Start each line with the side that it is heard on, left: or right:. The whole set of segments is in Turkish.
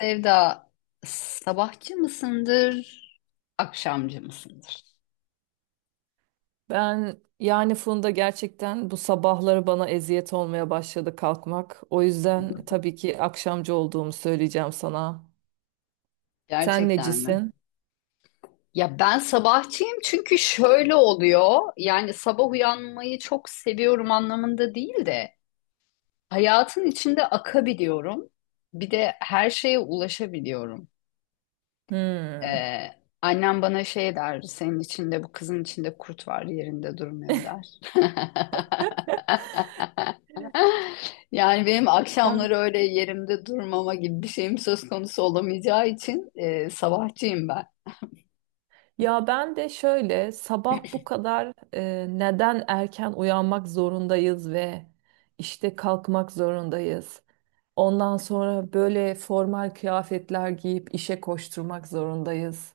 left: Sevda, sabahçı mısındır, akşamcı mısındır?
right: Ben yani Funda gerçekten bu sabahları bana eziyet olmaya başladı kalkmak. O yüzden tabii ki akşamcı olduğumu söyleyeceğim sana. Sen
left: Gerçekten mi?
right: necisin?
left: Ya ben sabahçıyım çünkü şöyle oluyor. Yani sabah uyanmayı çok seviyorum anlamında değil de hayatın içinde akabiliyorum. Bir de her şeye ulaşabiliyorum.
right: Hmm.
left: Ee, Annem bana şey der, senin içinde bu kızın içinde kurt var yerinde durmuyor der. Yani benim
right: Ben-
left: akşamları öyle yerimde durmama gibi bir şeyim söz konusu olamayacağı için sabahçıyım ben.
right: Ya ben de şöyle sabah bu kadar neden erken uyanmak zorundayız ve işte kalkmak zorundayız. Ondan sonra böyle formal kıyafetler giyip işe koşturmak zorundayız.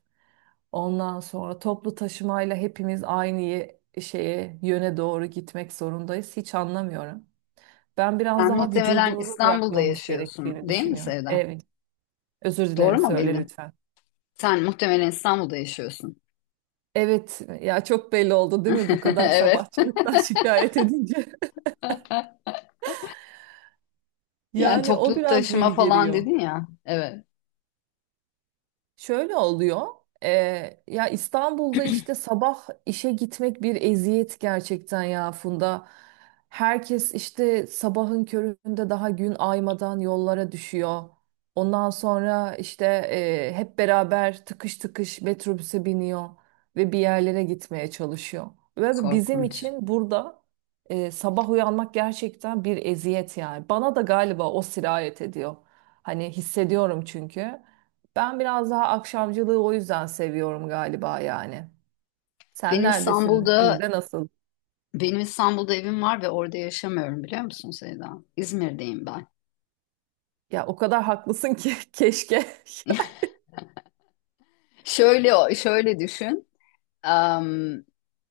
right: Ondan sonra toplu taşımayla hepimiz şeye, yöne doğru gitmek zorundayız. Hiç anlamıyorum. Ben biraz
left: Sen
right: daha
left: muhtemelen
right: vücudumuza
left: İstanbul'da
right: bırakmamız
left: yaşıyorsun,
right: gerektiğini
left: değil mi
right: düşünüyorum.
left: Sevda?
right: Evet. Özür
left: Doğru
right: dilerim
left: mu
right: söyle
left: bildim?
right: lütfen.
left: Sen muhtemelen İstanbul'da yaşıyorsun.
right: Evet ya, çok belli oldu değil mi bu kadar
left: Evet.
right: sabahçılıktan şikayet edince.
left: Yani
right: Yani o
left: toplu
right: biraz
left: taşıma
right: beni
left: falan
right: geriyor.
left: dedin ya. Evet,
right: Şöyle oluyor. Ya İstanbul'da işte sabah işe gitmek bir eziyet gerçekten ya Funda. Herkes işte sabahın köründe daha gün aymadan yollara düşüyor. Ondan sonra işte hep beraber tıkış tıkış metrobüse biniyor ve bir yerlere gitmeye çalışıyor. Ve bizim
left: korkunç.
right: için burada sabah uyanmak gerçekten bir eziyet yani. Bana da galiba o sirayet ediyor. Hani hissediyorum çünkü. Ben biraz daha akşamcılığı o yüzden seviyorum galiba yani. Sen
left: Benim
right: neredesin?
left: İstanbul'da
right: Sizde nasıl?
left: benim İstanbul'da evim var ve orada yaşamıyorum biliyor musun Sevda? İzmir'deyim ben.
right: Ya o kadar haklısın ki keşke.
left: Şöyle düşün. Am,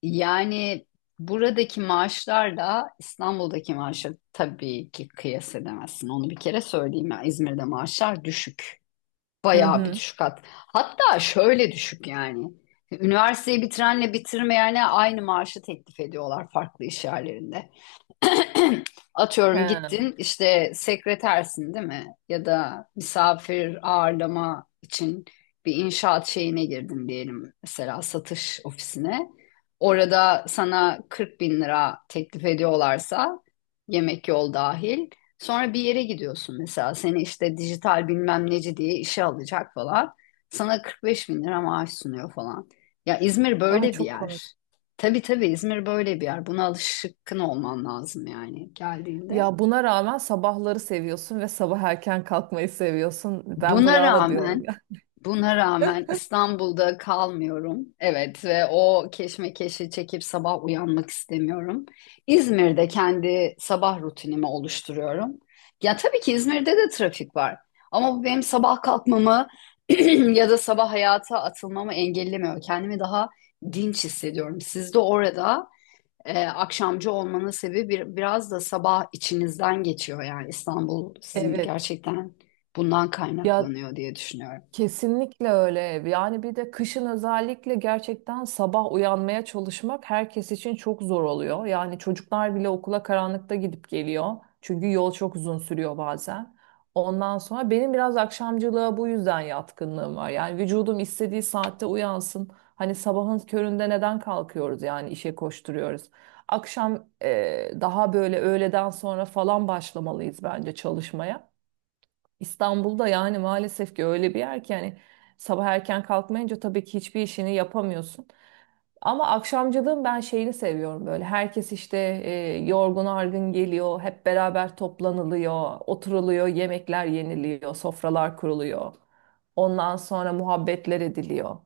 left: yani buradaki maaşlarla İstanbul'daki maaşı tabii ki kıyas edemezsin. Onu bir kere söyleyeyim ya. İzmir'de maaşlar düşük.
right: Hı
left: Bayağı bir
right: hı.
left: düşük hat. Hatta şöyle düşük yani. Üniversiteyi bitirenle bitirmeyene aynı maaşı teklif ediyorlar farklı iş yerlerinde. Atıyorum
right: He.
left: gittin işte sekretersin değil mi? Ya da misafir ağırlama için bir inşaat şeyine girdin diyelim mesela satış ofisine. Orada sana 40 bin lira teklif ediyorlarsa yemek yol dahil. Sonra bir yere gidiyorsun mesela seni işte dijital bilmem neci diye işe alacak falan. Sana 45 bin lira maaş sunuyor falan. Ya İzmir
right: Aa,
left: böyle bir
right: çok
left: yer.
right: komik.
left: Tabii İzmir böyle bir yer. Buna alışkın olman lazım yani geldiğinde.
right: Ya buna rağmen sabahları seviyorsun ve sabah erken kalkmayı seviyorsun. Ben
left: Buna
right: bravo diyorum
left: rağmen,
right: ya.
left: buna rağmen İstanbul'da kalmıyorum. Evet ve o keşmekeşi çekip sabah uyanmak istemiyorum. İzmir'de kendi sabah rutinimi oluşturuyorum. Ya tabii ki İzmir'de de trafik var. Ama bu benim sabah kalkmamı ya da sabah hayata atılmamı engellemiyor. Kendimi daha dinç hissediyorum. Siz de orada akşamcı olmanın sebebi bir, biraz da sabah içinizden geçiyor yani İstanbul sizin
right: Evet.
left: gerçekten bundan
right: Ya
left: kaynaklanıyor diye düşünüyorum.
right: kesinlikle öyle. Yani bir de kışın özellikle gerçekten sabah uyanmaya çalışmak herkes için çok zor oluyor. Yani çocuklar bile okula karanlıkta gidip geliyor. Çünkü yol çok uzun sürüyor bazen. Ondan sonra benim biraz akşamcılığa bu yüzden yatkınlığım var. Yani vücudum istediği saatte uyansın. Hani sabahın köründe neden kalkıyoruz yani işe koşturuyoruz. Akşam daha böyle öğleden sonra falan başlamalıyız bence çalışmaya. İstanbul'da yani maalesef ki öyle bir yer ki yani sabah erken kalkmayınca tabii ki hiçbir işini yapamıyorsun. Ama akşamcılığın ben şeyini seviyorum böyle. Herkes işte e, yorgun argın geliyor, hep beraber toplanılıyor, oturuluyor, yemekler yeniliyor, sofralar kuruluyor. Ondan sonra muhabbetler ediliyor.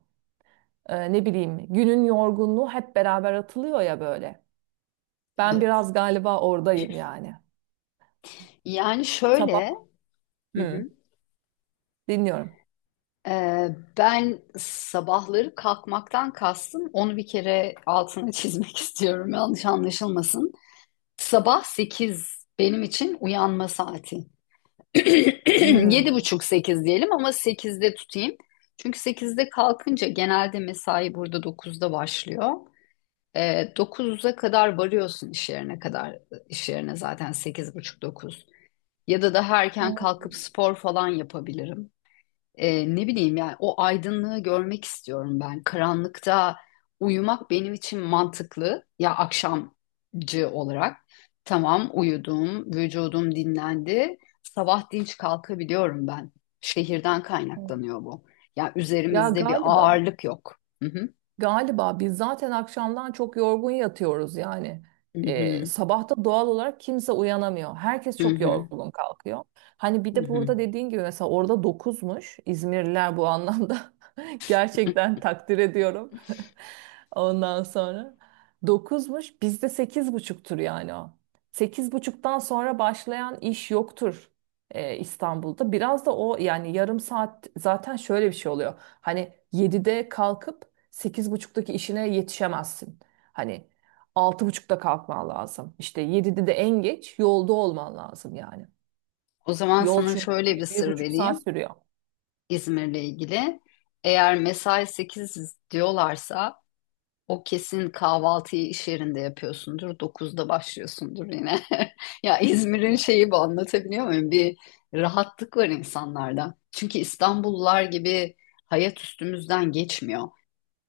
right: E, ne bileyim, günün yorgunluğu hep beraber atılıyor ya böyle. Ben
left: Evet.
right: biraz galiba oradayım yani.
left: Yani
right: Sabah.
left: şöyle hı
right: Hı,
left: hı,
right: dinliyorum.
left: e, ben sabahları kalkmaktan kastım onu bir kere altını çizmek istiyorum yanlış anlaşılmasın. Sabah 8 benim için uyanma saati.
right: Hmm.
left: Yedi
right: Evet,
left: buçuk 8 diyelim ama sekizde tutayım. Çünkü sekizde kalkınca genelde mesai burada dokuzda başlıyor. E, 9'a kadar varıyorsun iş yerine kadar. İş yerine zaten sekiz buçuk dokuz. Ya da daha erken kalkıp spor falan yapabilirim. Ne bileyim yani o aydınlığı görmek istiyorum ben. Karanlıkta uyumak benim için mantıklı. Ya akşamcı olarak. Tamam uyudum, vücudum dinlendi. Sabah dinç kalkabiliyorum ben. Şehirden
right: evet.
left: kaynaklanıyor bu. Ya
right: Ya
left: üzerimizde bir
right: galiba.
left: ağırlık yok. Hı hı.
right: Galiba biz zaten akşamdan çok yorgun yatıyoruz yani.
left: Hı hı.
right: Sabahta doğal olarak kimse uyanamıyor. Herkes
left: Hı
right: çok
left: hı.
right: yorgun kalkıyor. Hani bir
left: Hı
right: de
left: hı.
right: burada dediğin gibi mesela orada dokuzmuş, İzmirliler bu anlamda gerçekten takdir ediyorum. Ondan sonra dokuzmuş, bizde sekiz buçuktur yani o. Sekiz buçuktan sonra başlayan iş yoktur İstanbul'da. Biraz da o yani, yarım saat zaten şöyle bir şey oluyor. Hani 7'de kalkıp sekiz buçuktaki işine yetişemezsin. Hani 6:30'da kalkman lazım. İşte 7'de de en geç yolda olman lazım yani.
left: O zaman
right: Yol
left: sana
right: çünkü
left: şöyle bir
right: bir
left: sır
right: buçuk saat
left: vereyim
right: sürüyor.
left: İzmir'le ilgili. Eğer mesai 8 diyorlarsa o kesin kahvaltıyı iş yerinde yapıyorsundur. Dokuzda başlıyorsundur yine. Ya İzmir'in
right: Ya,
left: şeyi bu anlatabiliyor muyum? Bir rahatlık var insanlarda. Çünkü İstanbullular gibi hayat üstümüzden geçmiyor.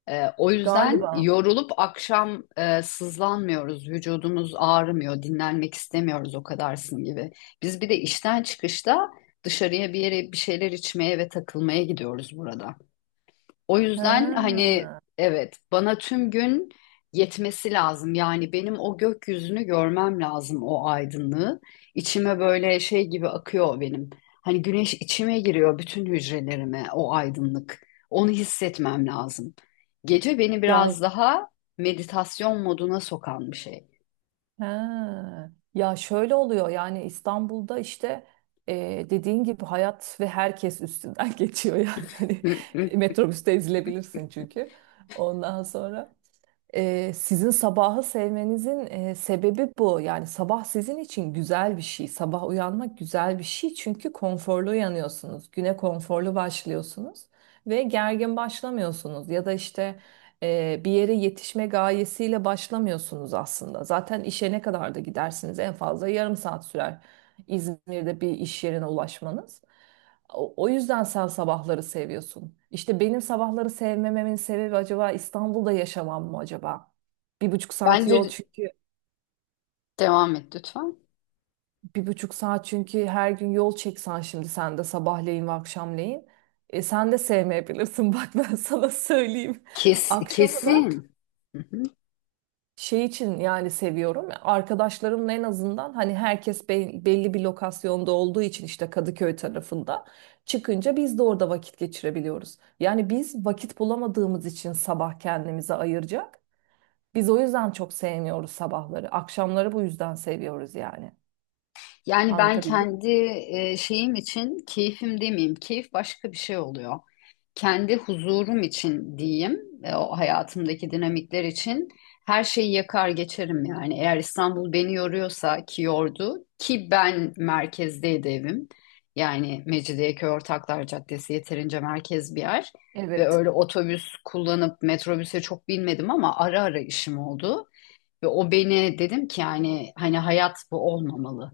left: O yüzden
right: galiba.
left: yorulup akşam sızlanmıyoruz, vücudumuz ağrımıyor, dinlenmek istemiyoruz o kadarsın gibi. Biz bir de işten çıkışta dışarıya bir yere bir şeyler içmeye ve takılmaya gidiyoruz burada. O yüzden hani
right: Ha.
left: evet bana tüm gün yetmesi lazım. Yani benim o gökyüzünü görmem lazım o aydınlığı. İçime böyle şey gibi akıyor benim. Hani güneş içime giriyor bütün hücrelerime o aydınlık. Onu hissetmem lazım. Gece beni
right: Ya
left: biraz daha meditasyon moduna sokan bir şey.
right: ha. Ya şöyle oluyor yani İstanbul'da işte dediğin gibi hayat ve herkes üstünden geçiyor yani. Hani
left: Hı hı.
right: metrobüste ezilebilirsin çünkü. Ondan sonra ee, sizin sabahı sevmenizin sebebi bu. Yani sabah sizin için güzel bir şey. Sabah uyanmak güzel bir şey çünkü konforlu uyanıyorsunuz. Güne konforlu başlıyorsunuz ve gergin başlamıyorsunuz. Ya da işte bir yere yetişme gayesiyle başlamıyorsunuz aslında. Zaten işe ne kadar da gidersiniz, en fazla yarım saat sürer İzmir'de bir iş yerine ulaşmanız. O yüzden sen sabahları seviyorsun. İşte benim sabahları sevmememin sebebi acaba İstanbul'da yaşamam mı acaba? Bir buçuk saat yol
left: Bence
right: çünkü,
left: devam et lütfen.
right: bir buçuk saat çünkü her gün yol çeksen şimdi sen de sabahleyin ve akşamleyin. E, sen de sevmeyebilirsin bak ben sana söyleyeyim.
left: Kes,
right: Akşama da.
left: kesin. Hı hı.
right: Şey için yani seviyorum. Arkadaşlarımla en azından hani belli bir lokasyonda olduğu için işte Kadıköy tarafında çıkınca biz de orada vakit geçirebiliyoruz. Yani biz vakit bulamadığımız için sabah kendimize ayıracak. Biz o yüzden çok sevmiyoruz sabahları. Akşamları bu yüzden seviyoruz yani.
left: Yani ben
right: Anlatabildim mi?
left: kendi şeyim için keyfim demeyeyim. Keyif başka bir şey oluyor. Kendi huzurum için diyeyim. O hayatımdaki dinamikler için her şeyi yakar geçerim yani. Eğer İstanbul beni yoruyorsa ki yordu ki ben merkezdeydi evim. Yani Mecidiyeköy Ortaklar Caddesi yeterince merkez bir yer. Ve
right: Evet.
left: öyle otobüs kullanıp metrobüse çok binmedim ama ara ara işim oldu. Ve o beni dedim ki yani hani hayat bu olmamalı.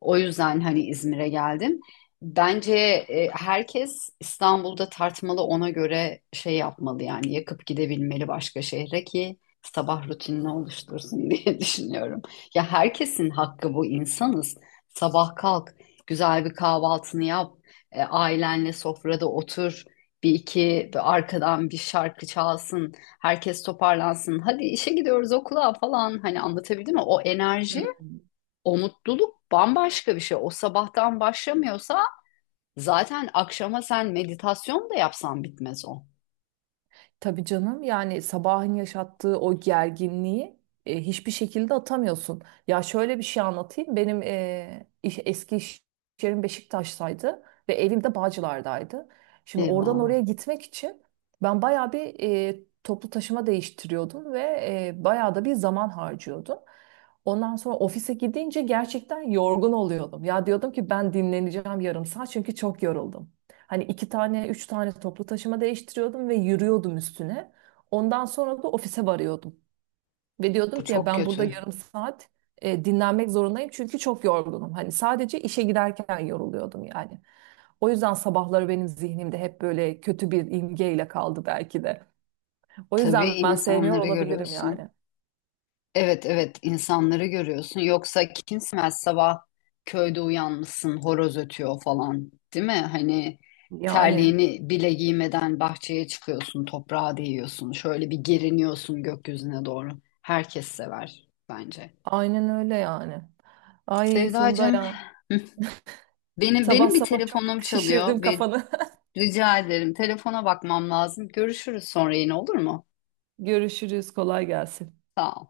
left: O yüzden hani İzmir'e geldim. Bence herkes İstanbul'da tartmalı ona göre şey yapmalı yani yakıp gidebilmeli başka şehre ki sabah rutinini oluştursun diye düşünüyorum. Ya herkesin hakkı bu insanız. Sabah kalk, güzel bir kahvaltını yap, ailenle sofrada otur, bir iki bir arkadan bir şarkı çalsın herkes toparlansın. Hadi işe gidiyoruz okula falan hani anlatabildim mi? O enerji,
right: Hmm.
left: o mutluluk bambaşka bir şey. O sabahtan başlamıyorsa zaten akşama sen meditasyon da yapsan bitmez o.
right: Tabii canım, yani sabahın yaşattığı o gerginliği hiçbir şekilde atamıyorsun. Ya şöyle bir şey anlatayım. Benim eski iş yerim Beşiktaş'taydı ve evim de Bağcılar'daydı. Şimdi oradan
left: Eyvah.
right: oraya gitmek için ben bayağı bir toplu taşıma değiştiriyordum ve bayağı da bir zaman harcıyordum. Ondan sonra ofise gidince gerçekten yorgun oluyordum. Ya diyordum ki ben dinleneceğim yarım saat çünkü çok yoruldum. Hani iki tane, üç tane toplu taşıma değiştiriyordum ve yürüyordum üstüne. Ondan sonra da ofise varıyordum. Ve diyordum
left: Bu
right: ki ya
left: çok
right: ben burada
left: kötü.
right: yarım saat dinlenmek zorundayım çünkü çok yorgunum. Hani sadece işe giderken yoruluyordum yani. O yüzden sabahları benim zihnimde hep böyle kötü bir imgeyle kaldı belki de. O
left: Tabii
right: yüzden ben sevmiyor
left: insanları
right: olabilirim
left: görüyorsun.
right: yani.
left: Evet, insanları görüyorsun. Yoksa kimsemez sabah köyde uyanmışsın horoz ötüyor falan değil mi? Hani
right: Yani
left: terliğini bile giymeden bahçeye çıkıyorsun toprağa değiyorsun. Şöyle bir geriniyorsun gökyüzüne doğru. Herkes sever bence.
right: aynen öyle yani. Ay Funda
left: Sevdacığım
right: ya.
left: hı, benim
right: Sabah
left: benim bir
right: sabah çok
left: telefonum
right: şişirdim
left: çalıyor ve
right: kafanı.
left: rica ederim telefona bakmam lazım. Görüşürüz sonra yine olur mu?
right: Görüşürüz. Kolay gelsin.
left: Sağ ol.